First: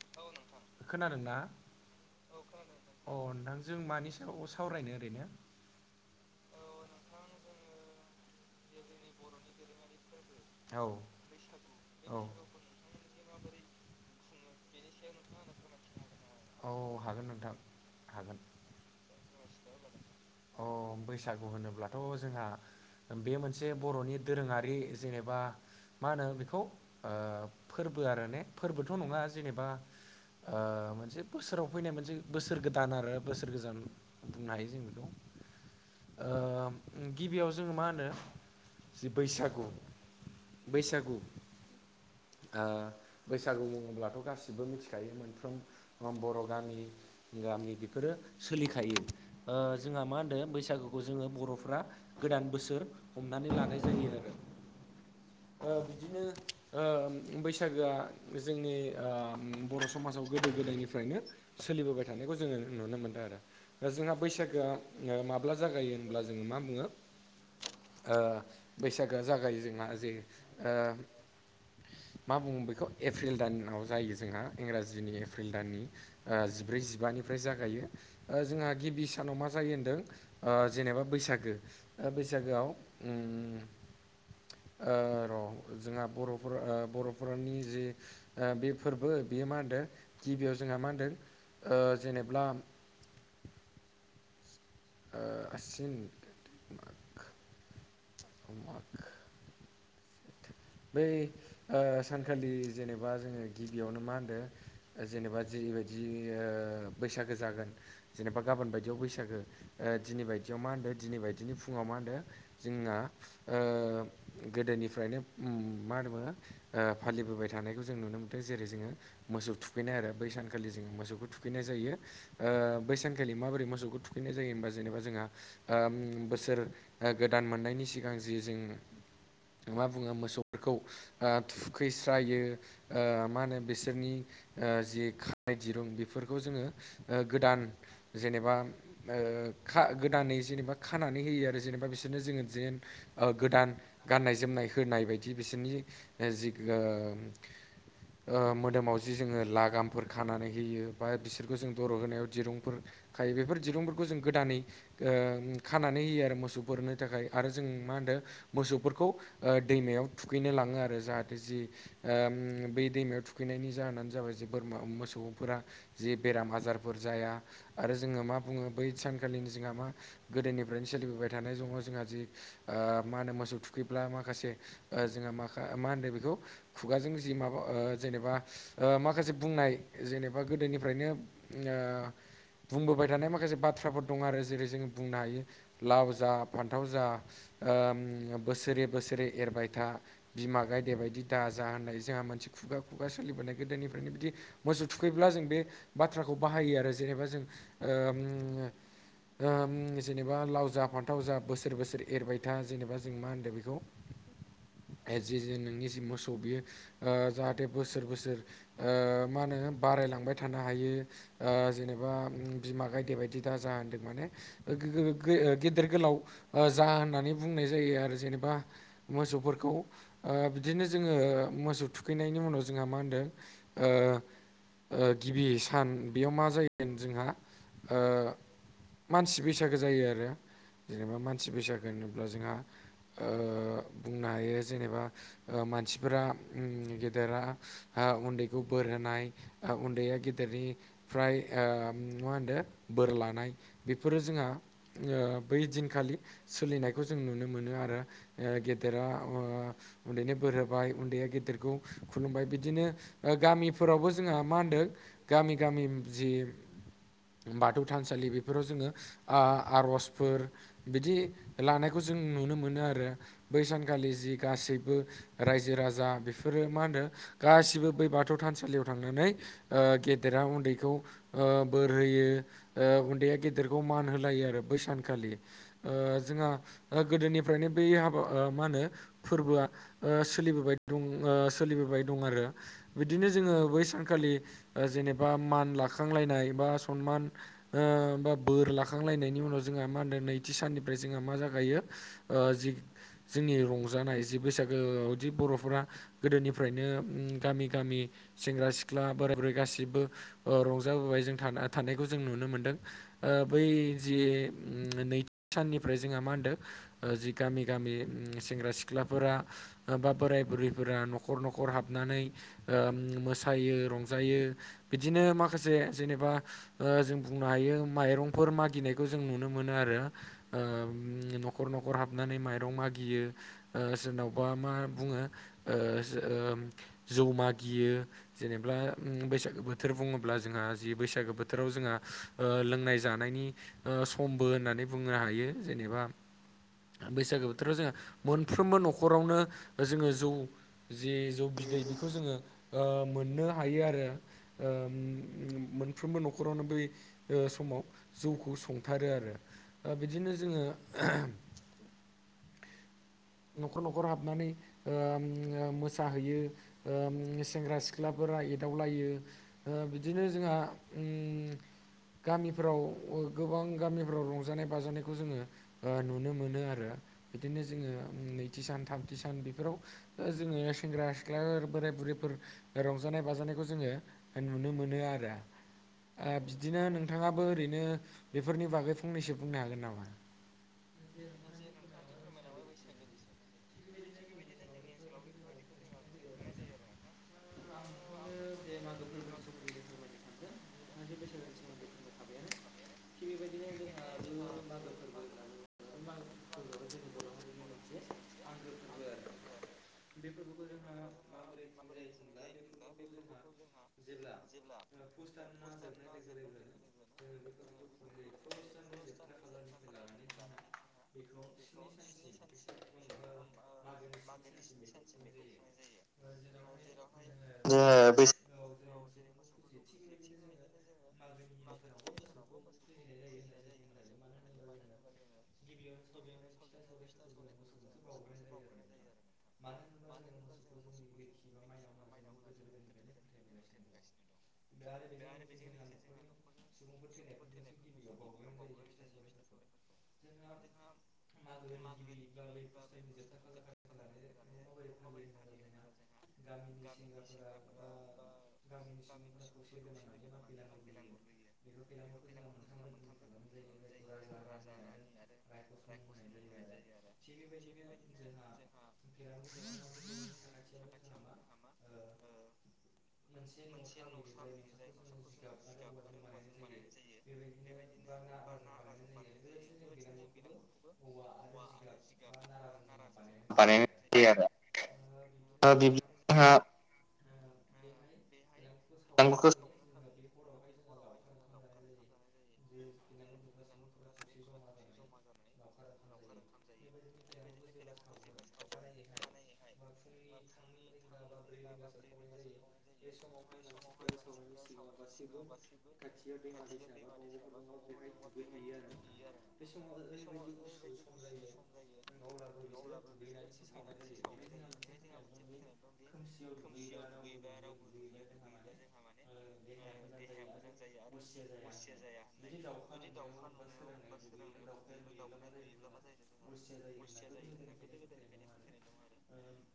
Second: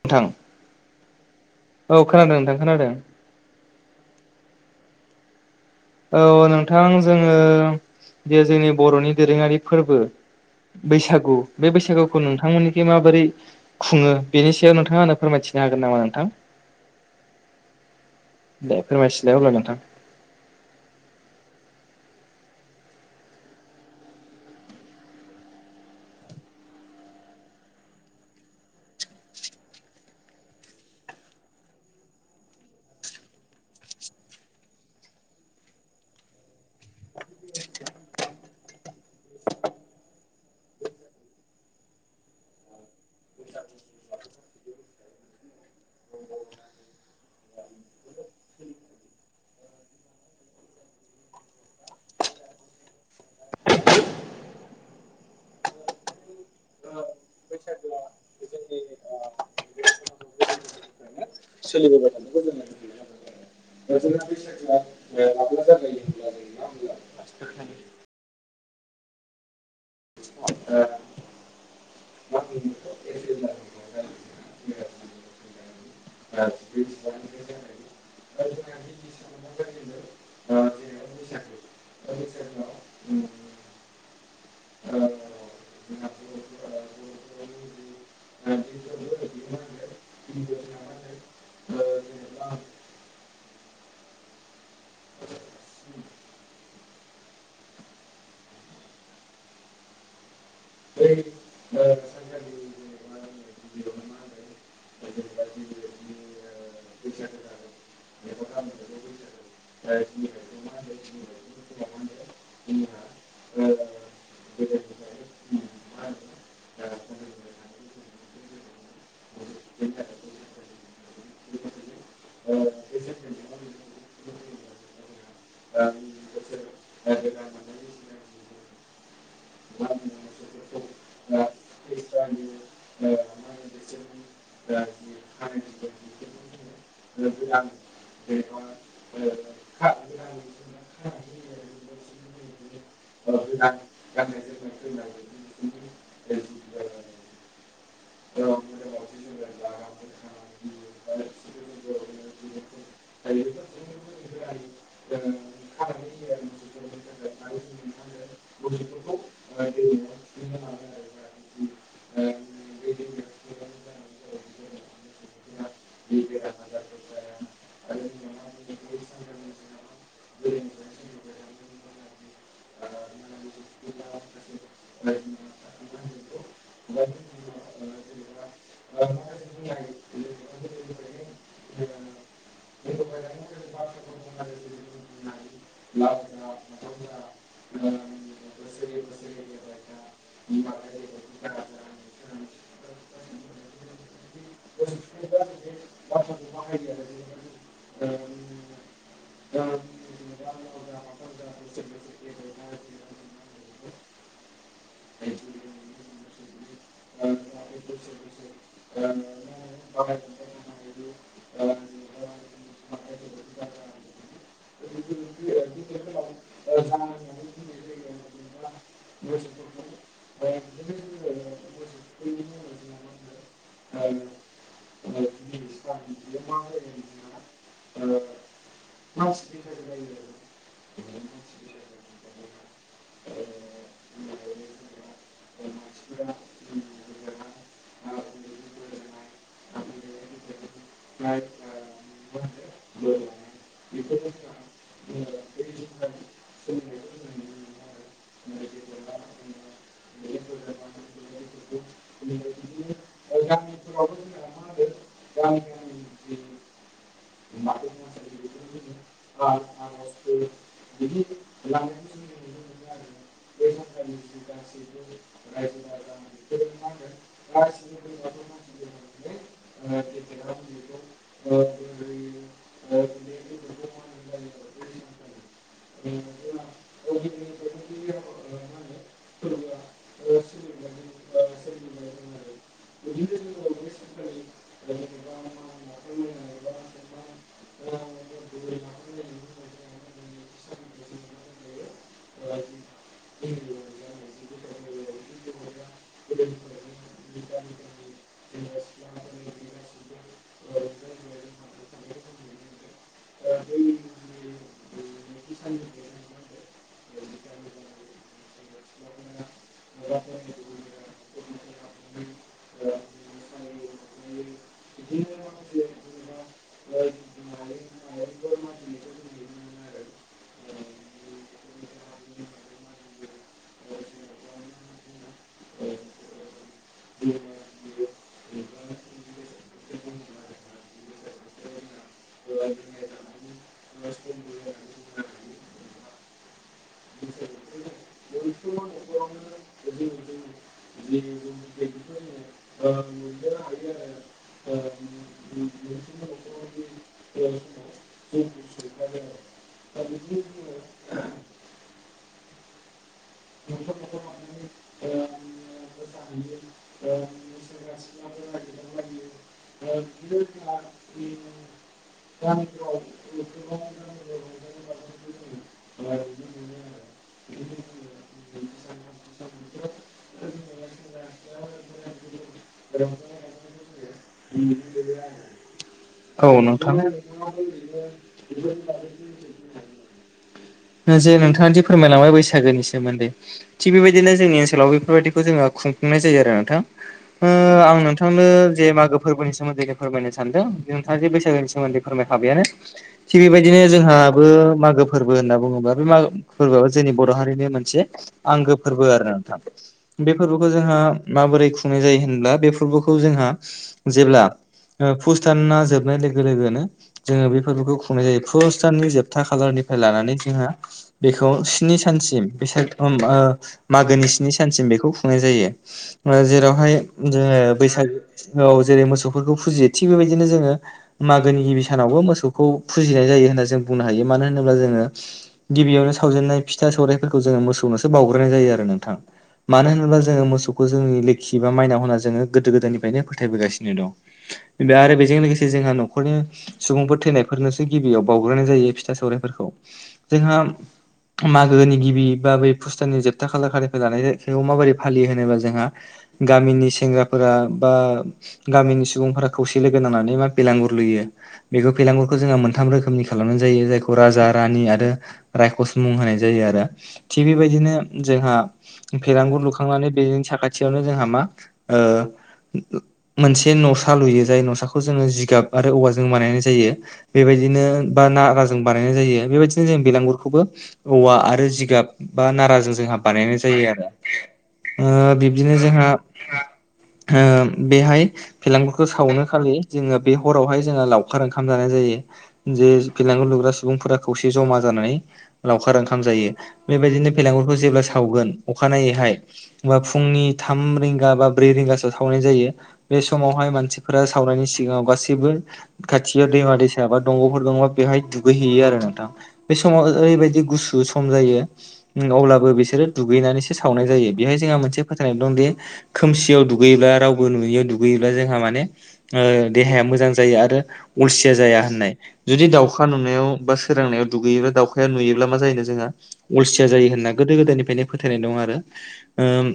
नोंथां खोनादोंना औ खोनादों नोंथां खोनादों औ अ नोंथां जों मानि सायाव सावरायनो ओरैनो औ नोंथां जोङो बे जोंनि बर'नि दोरोङारि फोरबो औ बैसागु बे औ बैसागुखौ नोंथांमोननिथि माबोरै खुङो बेनि नोंथाङा आंनो फोरमायथिनो हागोन नामा नोंथां? औ हागोन नोंथां हागोन दे फोरमायथिलाय होमब्ला नोंथां दाथ' जोंहा बे मोनसे बर'नि दोरोङारि जेनेबा मा होनो बेखौ फोरबो आरो ने फोरबोथ' नङा जेनेबा मोनसे बोसोराव फैनाय मोनसे बोसोर गोदान आरो बोसोर गोजान बुंनो हायो जों बेखौ गिबियाव जोङो मा होनो जि बैसागु बैसागु ओ बैसागु बुङोब्लाथ' गासिबबो मिनथिखायो मोनफ्रोम अ बर' गामि गामि बेफोरो सोलिखायो ओ जोंहा मा होनदो बैसागुखौ जोङो बर'फ्रा गोदान बोसोर हमनानै लानाय जायो आरो ओ बिदिनो ओम बैसागोआ जोंनि ओम बर' समाजाव गोदो गोदायनिफ्रायनो सोलिबोबाय थानायखौ जोङो नुनो मोनदों आरो। ओ जोंहा बैसागोआ ओ माब्ला जागायो होनब्ला जोङो मा बुङो? ओ बैसागोआ जागायो जोंहा जे ओ मा बुङो बेखौ एप्रिल दानाव जायो जोंहा इंराजिनि एप्रिल दाननि ओ जिब्रै जिबान निफ्राय जागायो। ओ जोंहा गिबि सानाव मा जायो होनदों ओ जेनेबा बैसागो ओ बैसागोआव उम ओ र' जोंहा बर'फोर ओ बर'फोरनि जि ओ बे फोरबो बेयो मा होनदों गिबियाव जोंहा मा होनदों ओ जेनेब्ला ओ आसिन, कार्टिक, माग माग बै ओ सानखालि जेनेबा जोङो गिबियावनो मा होनदो जेनेबा जिबायदि ओ बै सागो जागोन जेबा गाबोन बायदियाव बैसागो ओ दिनै बायदियाव मा होनदो दिनै बायदिनि फुङाव मा होनदो जोंना ओ गोदोनिफ्रायनो उम मा होनोबा ओ फालिबोबाय थानायखौ जों नुनो मोन्दों। जेरै जोङो मोसौ थुखैनाय आरो बैसानखालि जोङो मोसौखौ थुखैनाय जायो। ओ बैसान खालि माबोरै मोसौखौ थुखैनाय जायो होमबा जेनेबा जोंहा ओम बोसोर ओ गोदान मोननायनि सिगां जि जों मा बुङो मोसौफोरखौ ओ थुखैस्रायो ओ मा होनो बिसोरनि ओ जि खानाय दिरुं बेफोरखौ जोङो ओ गोदान जेनेबा ओ खा गोदानै जेनेबा खानानै होयो आरो जेनेबा बिसोरनो जोङो जेन ओ गोदान गाननाय जोमनाय होनाय बायदि बिसोरनि जि गोम ओ मोदोमाव जि जोंङो लागामफोर खानानै होयो बा बिसोरखौ जों दर' होनायाव दिरुंफोर खाय बेफोर दिरुंफोरखौ जों गोदानै ओ खानानै होयो आरो मोसौफोरनो थाखाय आरो जों मा होन्दो मोसौफोरखौ ओ दैमायाव थुखैनो लाङो आरो जाहाथे जि ओम बै दैमायाव थुखैनायनि जाहोनानो जाबाय जि बोरमा मोसौफोरा जि बेराम आजारफोर जाया आरो जोङो मा बुंङो बै सानखालिनि जिङा मा गोदोनिफ्रायनो सोलिबोबाय थानाय जङ जोंहा जि ओ मा होनो मोसौ थुखैब्ला माखासे ओ जोंहा माखा मा होनो बेखौ खुगाजों जि माबा ओ जेनेबा ओ माखासे बुंनाय जेनेबा गोदोनिफ्रायनो ओ बुंबोबाय थानाय माखासे बाथ्राफोर दं आरो जेरै जोंङो बुंनो हायो लाव जा फान्थाव जा ओम बोसोरे बोसोरे एरबाय था बिमा गायदे बायदि दाजा होननाय जोंहा मोनसे खुगा खुगा सोलिबोनाय गोदोनि ओरैनो बिदि मोसौ थुखैब्ला जों बे बाथ्राखौ बाहायो आरो जेनेबा जों ओम ओ ओम जेनेबा लाव जा फान्थाव जा बोसोर बोसोर एरबाय था। जेनेबा जों मा होनदों बेखौ? ए जि जो नोंनि जि मोसौ बियो ओ जा थे बोसोर बोसोर ओ मा होनो बारायलांबाय थानो हायो ओ जेनेबा उम बिमा गायदे बायदि दा जा होनदों माने ओ गो-गो-गो-ओ-गेदेर गोलाव ओ जाहोन होननानै बुंनाय जायो आरो जेनेबा मोसौफोरखौ ओ बिदिनो जोंङो मोसौ थुखैनायनि उनाव जोंहा मा होनदों ओ [inaudible] ओ गिबि सान बेयाव मा जायोगोन जोंहा ओ मानसि बैसागो जायो आरो जेनेबा मानसि बैसागो होनोब्ला जोंहा ओ बुंनो हायो जेनेबा ओ मानसिफोरा उम गेदेरा हा उन्दैखौ बोर रोनाय ओ उन्दैया गेदेरनि फ्राय ओ मा होनदों बोर लानाय बेफोरो जोंहा बै दिनखालि सोलिनायखौ जों नुनो मोनो आरो ओ गेद गेदेरा ओ उन्दैनो बोर होबाय उन्दैया गेदेरखौ खुलुमबाय बिदिनो ओ गामि फोरावबो जोंहा मा होनदों गामि गामि जि बाथौ थानसालि बेफोराव जोङो आ-आर'जफोर बिदि लानायखौ जो जों नुनो मोनो आरो बै सानखालि जि गासैबो रायजो राजा बेफोरो मा होनो गासिबो बै बाथौ था थानसालियाव थांनानै ओ गेदेरा उन्दैखौ ओ बोर होयो ओ उन्दैआ गे देरखौ मान होलायो आरो बैसानखालि ओ जोंहा ओ गोदोनिफ्रायनो बै हाबा ओ मा होनो फोरबोआ ओ सोलिबोबाय दं ओ सोलिबोबाय दं आरो बिदिनो जोङो बै सानखालि ओ जेनेबा मान लाखांलायनाय बा सनमान ओ बोर लाखांलांनायनि उनाव जोंहा मा होनदों नैथि साननिफ्राय जोंहा मा जागायो ओ जि जोंनि रंजानाय जि बैसागोआवदि बर'फोरा गोदोनिफ्रायनो ओम गामि गामि सेंग्रा सिख्ला बोराय बुरै गासिबो ओ रंजाबोबाय जों थानायखौ जों नुनो मोन नुनो मोनदों ओ बै जि नैथि साननिफ्राय जोंहा मा होनदों जि गामि गामि ओम सेंग्रा सिख्लाफोरा बा बोराय बुरैफोरा न'खर न'खर खर हाबनानै ओ मोसायो रंजायो बिदिनो माखासे जेनेबा ओ जों बुंनो हायो माइरंफोर मागिनायखौ जों नुनो मोनो आरो ओ न'खर न'खर हाबनानै माइरं मागि गियो ओ सोरनावबा मा बुंङो ओ जौ मागियो जेनेबा बैसागो बोथोर बुङोब्ला जोंहा जि बैसागो बोथोराव जोंहा ओ लोंनाय जानायनि ओ समबो होननानै बुंनो हायो जेनेबा बैसागो बोथोराव जोंङो मोनफ्रोमबो न'खरावनो जोंङो जौ जे जौ बिदै बेखौ जोङो ओ मोननो हायो आरो ओ मोनफ्रोमबो न'खरावनो बै ओ समाव जौखौ संथारो आरो ओ बिदिनो जोङो न'खर न'खर हाबनानै मोसाहैयो ओ सेंग्रा सिख्लाफोर फ्रा एदावलायो ओ बिदिनो जोंहा ओम गामिफोराव गोबां गामिफ्राव रंजानाय बाजानायखौ जोङो ओ नुनो मोनो आरो बिदिनो जोङो नैथि सान थामथि सान बेफोराव जोङो सेंग्रा सिख्लाफोर बोराय बुरैफोर रंजा नाजानाय बाजानायखौ जोङो नुनो मोनो आरो ओ औ बिदिनो नोंथां नोंथाङाबो ओरैनो बेफोरनि बागै फंनैसो बुंनो हागोन नामा? जे नोंथाङादि फोरमायलांबाय बैस बैसागोनि सोमोन्दै थिग बेबायदिनो जोंनि ओनसोलाव बेफोरबायाददिखौ जोङो खुंफुंनाय जायो आरो नोंथां ओ आं नोंथां नोंथांनो जे मागो फोरबोनि सोमोन्दै फोरमायनो सानदों नोंथाङा जे बैसागोनि सोमोन्दै फोरमायखाबायानो थिग बेबायदिनो जोंहाबो मागो फोरबो होनना बुङोबा बे मा फोरबोआबो जोंनि बर' हारिनि मोनसे आंगो फोरबो आरो नोंथां बे फोरबोखौ जोंहा माबोरै खुंनाय जायो होनब्ला बे फोरबोखौ जोंहा जेब्ला पुसदाना जोबनाय लोगो लोगोनो जोङो बेफोरखौ खुंनाय जायो पुसदाननि जोबथा खालार निफ्राय लानानै बेखौ स्नि सानसिम बिसोर ओ मागोनि स्नि सानसिम बेखौ खुंनाय जायो जेरावहाय जोङो बैसागोआव जेरै मोसौफोरखौ फुजियो थिग बेबायदिनो जोङो मागोनि गिबि सानावबो मोसौखौ फुजिनाय जायो होन्ना जों बुंनो हायो मानो होनोब्ला जोङो गिबियावनो सावजेननाय फिथा सौराइफोरखौ जोङो मोसौनोसो बावग्रोनाय जायो आरो नोंथां मानो होनोब्ला जोङो मोसौखौ जोंनि लोखि बा माइनाव होनना जोङो गोदो गोदायनिफ्रायनो फोथायबोगासिनो दं। दा आरो बेजों लोगोसे जोंहा न'खरनि सुबुंफोर थैनायफोरनोसो गिबियाव बावग्रोनाय जायो फिथा सौरायफोरखौ‌। जोंहा मागोनि गिबि बा बै फुसदाननि जोबथा खालार खालिनिफाय लानाय जाय [unintelligible] माबोरै फालियो होनोबा जोंहा गामिनि सेंग्राफोरा बा गामिनि सुबुंफोरा खौसे लोगो नांनानै मा बेलांगुर लुयो। बैखो बेलागुरखौ जोंहा मोनथाम रोखोमनि खालामनानै जायो जायखौ राजा रानि आरो रायखस मुं होनाय जायो आरो। थिग बेबायदिनो जोंहा भेलांगुर लुखांनानै बेजों साखाथियावनो जोंहा मा ओ मोनसे न'सा लुयो जाय न'साखौ जोङो जिगाब आरो औवाजों बानायनाय जायो। बेबाय दिनो बा नाराजों बानायनाय जायो। बेबायदिनो जों बेलांगुरखौबो औवा आरो जिगाब बा नाराजों जोंहा बानायनाय जायो आरो। ओ बिब्दिनो आरो बिब्दि जोंहा ओ बेहाय बेलांगुरखो सावनाय खालि जोङो बे हरावहाय जोङो लावखार ओंखाम जानाय जायो। जे बेलांगुर लुग्रा सुबुंफोरा खौसे जमा जानानै लावखार ओंखाम जायो। बेबायदिनो बेलागुरखौ जेब्ला सावगोन अखानायैहा हाय होमबा फुंनि थाम रिंगा बा ब्रै रिंगा सोआव सावनाय जायो। बे समावहाय मानसिफोरा सावनायनि सिगाङाव गासिबो खाथियाव दैमा दैसा बा दंग'फोर दङबा बेवहाय दुगैहैयो आरो नों थां बे समाव ओ ओरैबायदि गुसु सम जायो उम अब्लाबो बिसोरो दुगैनानैसो सावनाय जाय यो बेहाय जोंहा मोनसे फोथायनाय दंदि खोमसियाव दुगैयोब्ला रावबो नुयैयाव दुगैयोब्ला जोंहा माने ओ देहाया मोजां जायो आरो असिया जाया होननाय। जुदि दाउखा नुनायाव बा सो सोरोंनायाव दुगैयोबा दावखाया नुयोब्ला मा जायोनो जोंहा अलसिया जायो होनना गोदो गोदायनिफ्रायनो फोथायनाय दं आरो। ओम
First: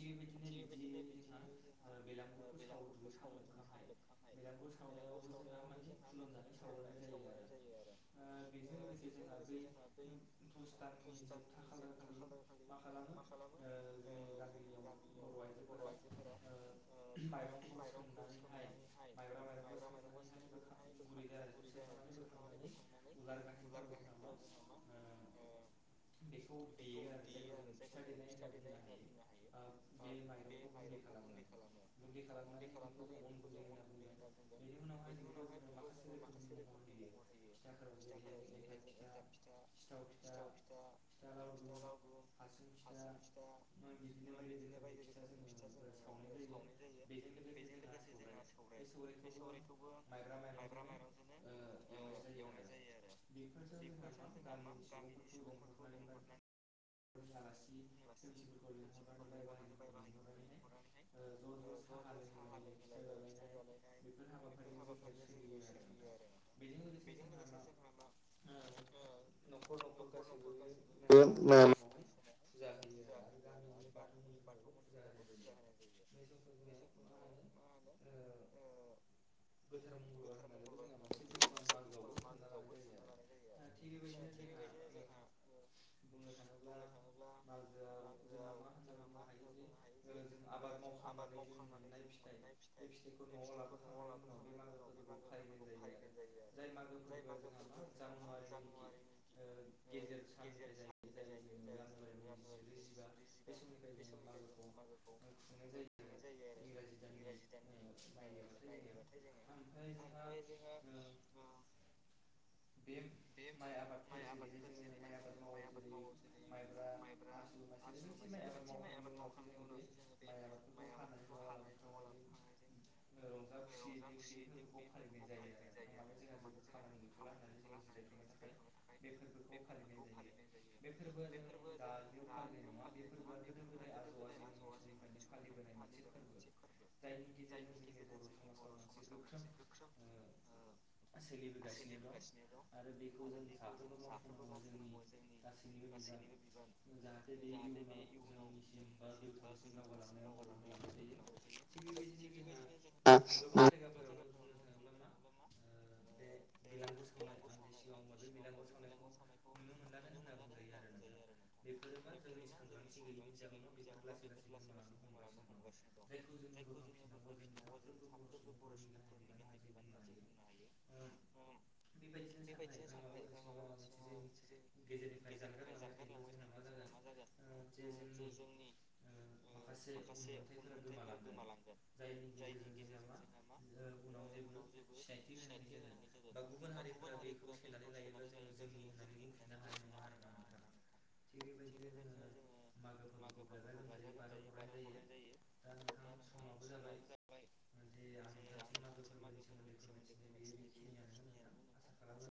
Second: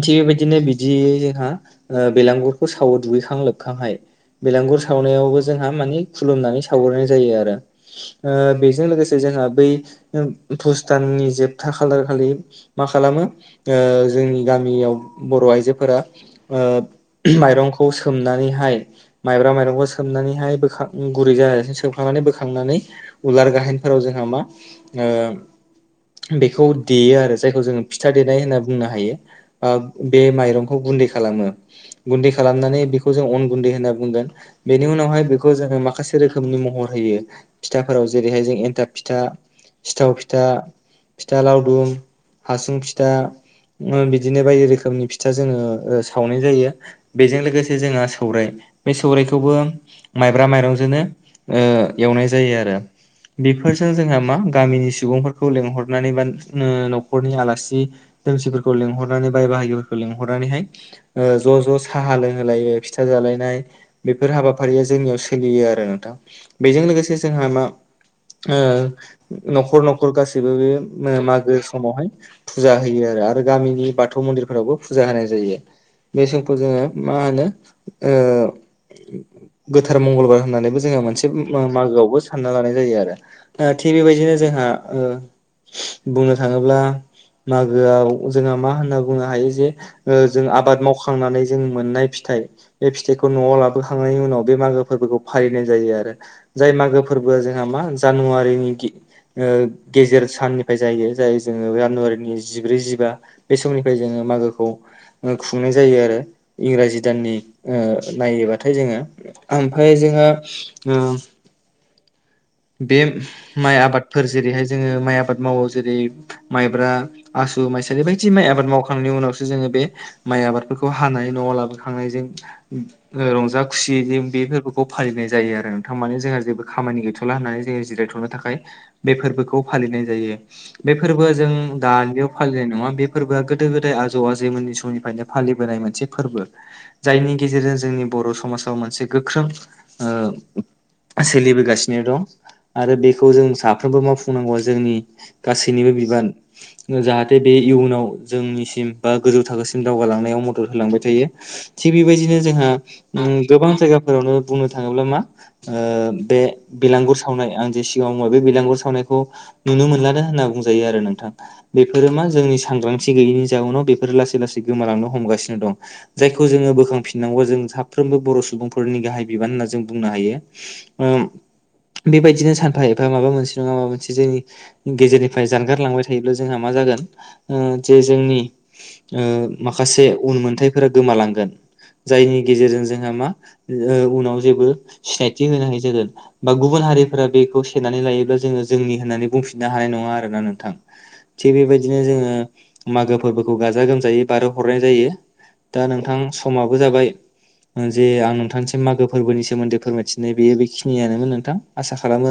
थिग बेबायदिनो बिदियै जोंहा ओ बेलांगुरखौ सावो दुगैखां लोबखांहाय। बेलांगुर सावनायावबो जोंहा माने खुलुमनानै सावग्रोनाय जायो आरो। ओ बेजों लोगोसे जोंहा बै ओ पुस दाननि जोबथा खालार खालि मा खालामो ओ जोंनियाव गामियाव बर' आइजोफोरा ओ माइरंखौ सोम नानैहाय माइब्रा माइरंखौ सोबनानैहाय बोखां गुरै जानायसिम सोबखांनानै बोखांनानै उलार गाहेनफोराव जोंहा मा ओम। बेखौ देयो आरो जायखौ जोङो फिथा देनाय होनना बुंनो हायो। ओ बे माइरंखौ गुन्दै खालामो। गुन्दै खालामनानै बेखौ‌ जों अन गुन्दै होना बेनि उनावहाय बेखौ जोङो माखासे रोखोमनि महर होयो। फिथा जेरैहाय जों एनथाब फिथा, सिथाव फिथा, फिथा लावदुम, हासुं फिथा ओ बिदिनो बायदि रोखोमनि फिथा जोङो ओ सावनाय जायो। बे जों लोगोसे जोंआ सौराय बे सौरायखौबो माइब्रा माइरंजोंनो ओ एवनाय जायो आरो। बेफोरजों जोंहा मा गामिनि सुबुंफोरखौ लेंहरनानै बा ओ न'खरनि आलासि दुमसिफोरखौ लेंहनानै बाय बाहागिफोरखौ लेंहरनानैहाय ओ ज' ज' साहा लोंहोलायो। फिथा जालायनाय बेफोर हाबाफारिया जोंनियाव सोलियो आरो नोंथां बेजों लोगोसे जोंहा मा। ओ न'खर न'खर गासैबो बे ओ मागो जोंहा समावहाय फुजा होयो आरो। आरो गामिनि बाथौ मन्दिरफोरावबो फुजा होनाय जायो। बे समखौ जोङो मा होनो ओ गोथार मंगलबार होननानैबो जोङो मोनसे मा-मागोआवबो सान लानाय जायो आरो। ओ थिग बेबायदिनो जोंहा ओ बुंनो थाङोब्ला मागोआव जोंहा मा होनना बुंनो हायो जे ओ जों आबाद मावखांनानै जों मोननाय फिथाइ। बे फिथाइखौ न'आव लाबोखांनायनि उनाव बे मागो फोरबोखौ फालिनाय जायो आरो। जाय मागो फोरबोआ जोंहा मा जानुवारिनि गि ओ गेजेर साननिफाय जायो जाय जोङो जानुवारिनि जिब्रै जिबा। बे समनिफाय जोङो मागोखौ ओ खुंनाय जायो आरो। इंराजि दाननि ओ नायोबाथाय जोङो आमफाय जोङो ओम [inaudible] बे माइ आबादफोर जेरैहाय जोङो माइ आबाद मावो जेरै माइब्रा आस सु माइसालि बायदि माइ आबाद मावखांनायनि उनावसो जोङो बे माइ आबादफोरखौ हानाय न'आव लाबोखांनायजों ओ रंजा खुसि बे फोरबोखौ फालिनाय जायो आरो नोंथां माने जोंहा जेबो खामानि गैथ'ला होननानै जों जिरायथ'नो थाखाय बे फोरबोखौ फालिनाय जायो बे फोरबोआ जों। दानि बेयाव फालिनाय नङा बे फोरबोआ गोदो गोदाय आजौ आजैमोननि समनिफ्रायनो फालिबोनाय मोनसे फोरबो। जायनि गेजेरजों जोंनि बर' समाजाव मोनसे गोख्रों ओ सोलिबो। गासिनो दं आरो बेखौ जों साफ्रोमबो मावफुंनांगौआ जोंनि गासैनिबो बिबान। जाहाथे बे इयुनाव जोंनिसिम बा गोजौ थाखोसिम दावगालांनायाव मदद होलांबाय थायो। थिग बेबायदिनो जोंहा गोबां जायगाफोरावनो बुंनो थाङोब्ला मा ओ बे। बेलांगुर सावनाय आं जे सिगाङाव बुङो बे बिलांगुर सावनायखौ नुनो मोनलानो होनना बुंजायो आरो नोंथां। बेफोरो मा जोंनि सांग्रांथि गैयैनि जाउनाव बेफोरो लासै लासै गोमालांनो हमगासिनो दं जायखौ। बेखौ जोङो बोखांफिनांगौ जों साफ्रोमबो बर' सुबुंफोरनि गाहाय बिबान होनना जों बुंनो हायो ओ। बेबायदिनो सानफा एफा माबा मोनसे नङा माबा मोनसे जोंनि गेजेरनिफ्राय जानगार लांबाय थायोब्ला जोंहा। मा जागोन ओम जे जोंनि ओ माखासे उनमोन्थायफोर गोमालां। नांगोन जायनि गेजेरजों जोंहा मा उनाव जेबो सिनायथि होनो हायि जागोन। बा गुबुन हारिफोरा बेखौ सेेनानै लायोब्ला जोङो जोंनि होननानै बुंफिननो हानाय नङा आरोना नोंथां थिग बे बेबायदिनो जोंङो मागो फोरबोखौ गाजा गोमायै बारहो हरनाय जायो दा। नोंथां समाबो जाबाय जे आं नोंथांनिसिम मागो फोरबोनि सोमोन्दै फोरमायथिनाय बेयो बेखिनियानो। आसा खालामो।